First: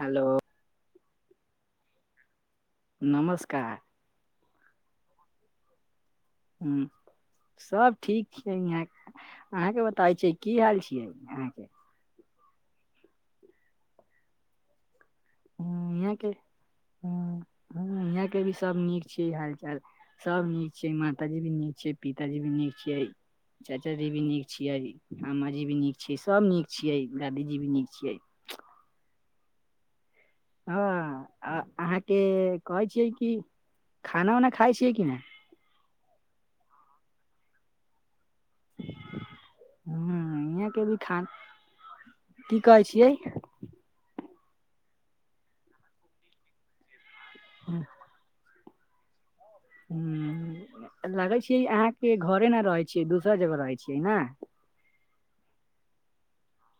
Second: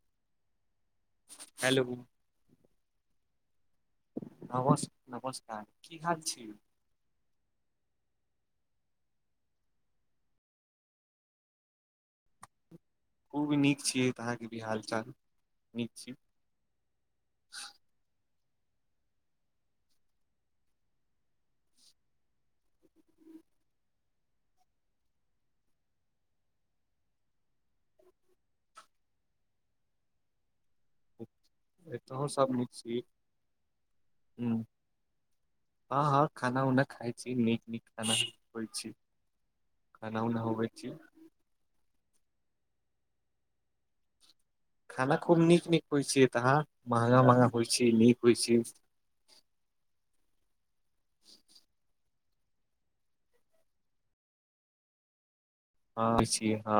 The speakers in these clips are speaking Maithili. हेलो हेलो नमस्कार नमस्- नमस्कार की हाल छै। हम्म सब ठीक छै यहाँ के। अहाँके बताबै छिय की हाल छियै अहाँके? ओ भी नीक छिय। अहाँ के की हाल चाल नीक छी? यहाँ के भी सब नीक छीये हाल- चाल। सब नीक छै माताजी भी नीक छै, पिताजी भी नीक छियै। चाचाजी भी नीक छियै, अमाजी भी नीक छियै, सभ नीक छियै, दादीजी भी नीक छियै। ह अहाँके एतहु सब नीक कहै छी छियै कि खाना उना खाय छियै कि नै? ह - ह खाना - उना खाइ छी नीक - नीक खाना। बै छी, ह खाना उना होबै यहाँके छी। भी खान की कहै छियै? खाना खूब नीक - नीक होइ छीये तहन महंगा- महंगा होइ छी नीक होइ छी। ह लागै छीये अहाँके घरे न रहै छियै, दूसरा जगह रहै छियै न। ह छी ह।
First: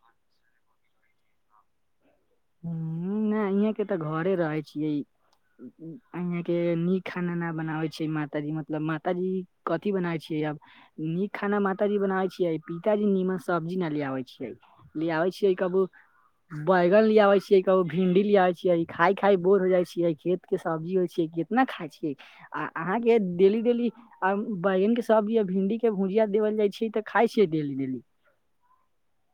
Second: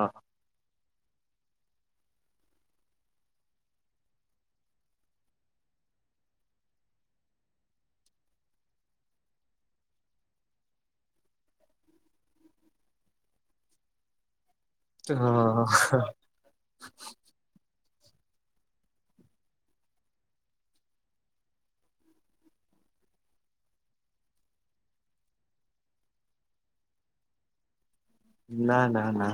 नाय इहे के तऽ घरे रहै छियै। यहाँ के नीक खाना न बनाबै छै माताजी। मतलब माताजी कथि बनाबै छै आब। नीक खाना माता जी बनावे छियै पिताजी नीमन सब्जी न लियाबे छियै। ले तऽ आबै छियै हँ ककरो बाय केयाबे छियै को भिंडी लिया आबे छियै, इ खाय- खाय बोर हो जा छिय, खेत के सबजी होइ छियै केतना खाय छीयै। आ अहाँके डेली - डेली आ बैंगन के सबजी आ भिंडी के भुजिया देबल जाइ छैै तऽ खाय छीयै डेली - डेली। ना - ना - ना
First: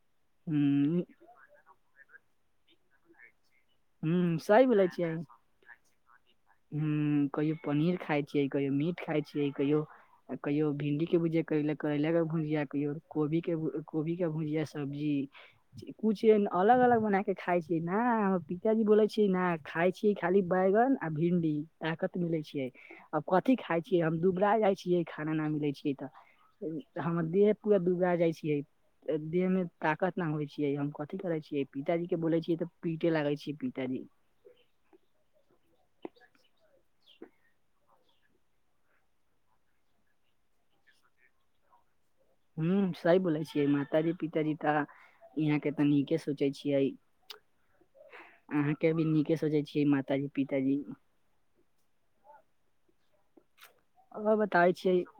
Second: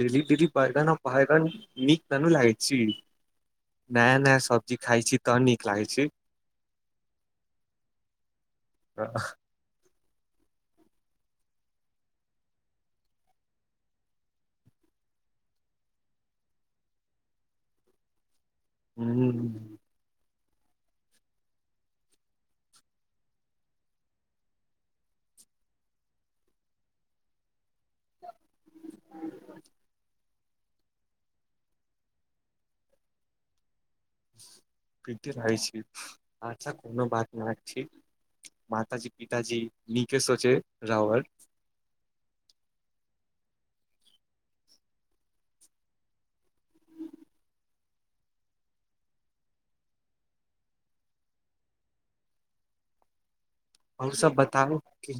दीदी - दीदी बैगन आ हूं भैगन नीक त नै लागे छी। नया - हूं नया सही सब्जी खाइ छी तहन नीक लागै छै। हु कहियो पनीर खाय छियै, कहियो मीट खाय ह छियै, कहियो आ कहियो भिंडीके भुजिया कर करैलाके भुजिया, कहियो कोबीके, कोबीकेँ भुजिया सब्जी कुछ अलग अलग बना के खाय छीये न। हमर पी त्यागी बोले छी न खाय छीे, खाली बैंगन आ भिंडी आ कत मिले छियै। आब कथि खाय छियै, हम दुबरा जाय छियै, खाना ना मिलै छियै तऽ। हमर देह पूरा दुबा जाय छियै। देह मे ताकत ना होइ छियै हम कथी करै छियै, पिताजी के बोले छियै तऽ पीटे लागै छियै पिताजी। पिटे लागै छीये आछा कोनो बात न छी। माताजी, पिताजी निके सोचे रावर। हू सही बोलै छियै माताजी पिताजी ता यहाँ के तऽ नीके सोचे छियै। अहाँके भी नीके सोचै छियै मातााजी, पिताजी। अहूँसभ आओर बताबै बताउ छियै कि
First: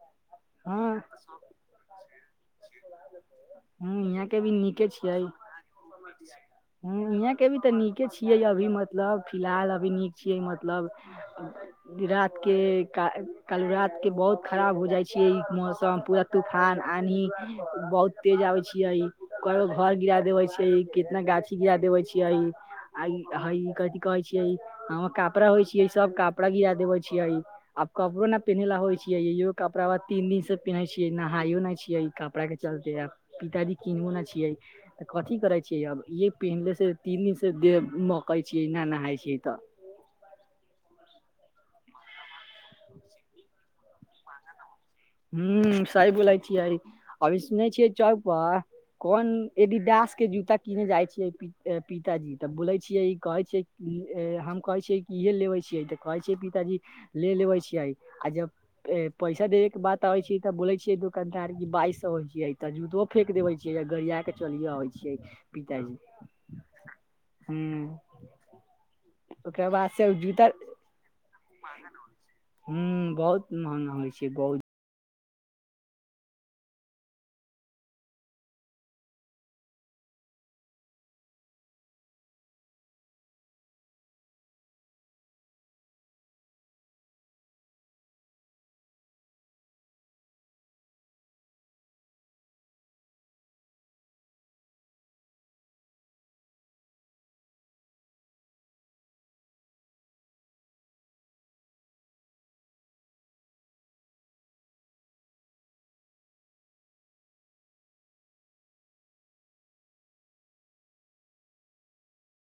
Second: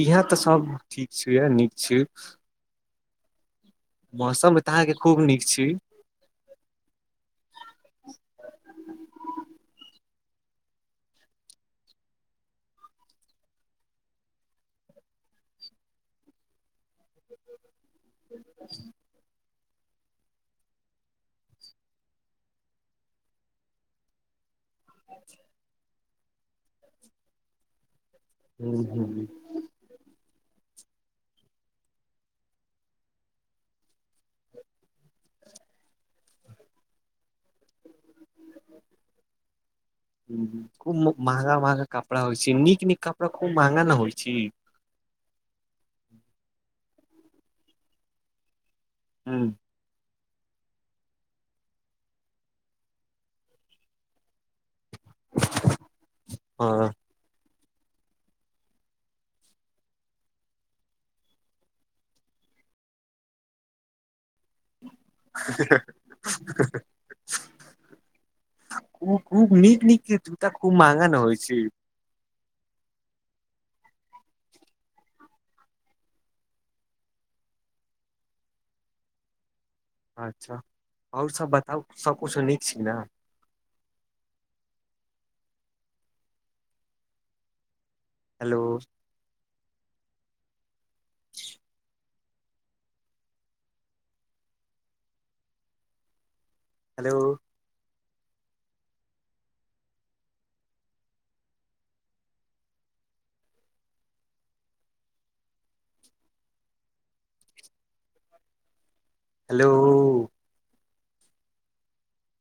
इहे तऽ सभ हँ ठीक छीये नीक छी। हू। मौसम एतऽ अहाँके खूब नीक छी। ह यहाँ के भी तऽ नीके छियै अभी मतलब फिलहाल अभी नीक छियै मतलब [unintelligible] रात के कालहि रातके बहुत खराब हो जाइ छियै इ मौसम पूरा तूफान आनी बहुत तेज आबै छियइ। करो घर गिरा देवे छै, कितना गाछी गिरा देवे छीयइ आई हइ कहै छियै हम कपड़ा होइ छियै सब कपड़ा गिरा देबे छियैइ। आब कपड़ो न हूँ पेनीहिला होइ छियै, इहो कपड़ा बा तीन दिन से पिनहइ छियै, नहाइयो नै छिये, इ कपड़ा के चलते। आब पिताजी के मोना छिये। तऽ कथी करै छियै अब ई पीहिनले से तीन दिन से देह महकई छियै, ना नहाय छियै तऽ। हुं- हुं, खूब महंगा- महंगा कपड़ा होइ छै, नीक नीक कपड़ा खूब महगा न होइ छै। हूं सही बोलै छिय, अभी सुनै छिय चौक पर कौन हूँ एडी दास के जूता किने जाइ छिय पि पिताजी, तऽ बोलै छिय कहै छिय की हम कहै छिय इहे लेबै छिय तऽ कहै छिय पिताजी हँ ले लेबै छिय आ जब पैसा देबैके बाद तबे छिय तऽ बोले छीय, दुकानदार की बाइस सौ होइ छिय, त जूतो फेक देवे छियै या गरिया के चलियो आबे छिय पिताजी हुंउ खु - खूब नीक- नीक जूता खूब महंगा ना होइ छै। हुं बहुत मंहगा होइ छै बहुत। अच्छा और सब बताउ सब कुस नीक छी न। Hello hello hello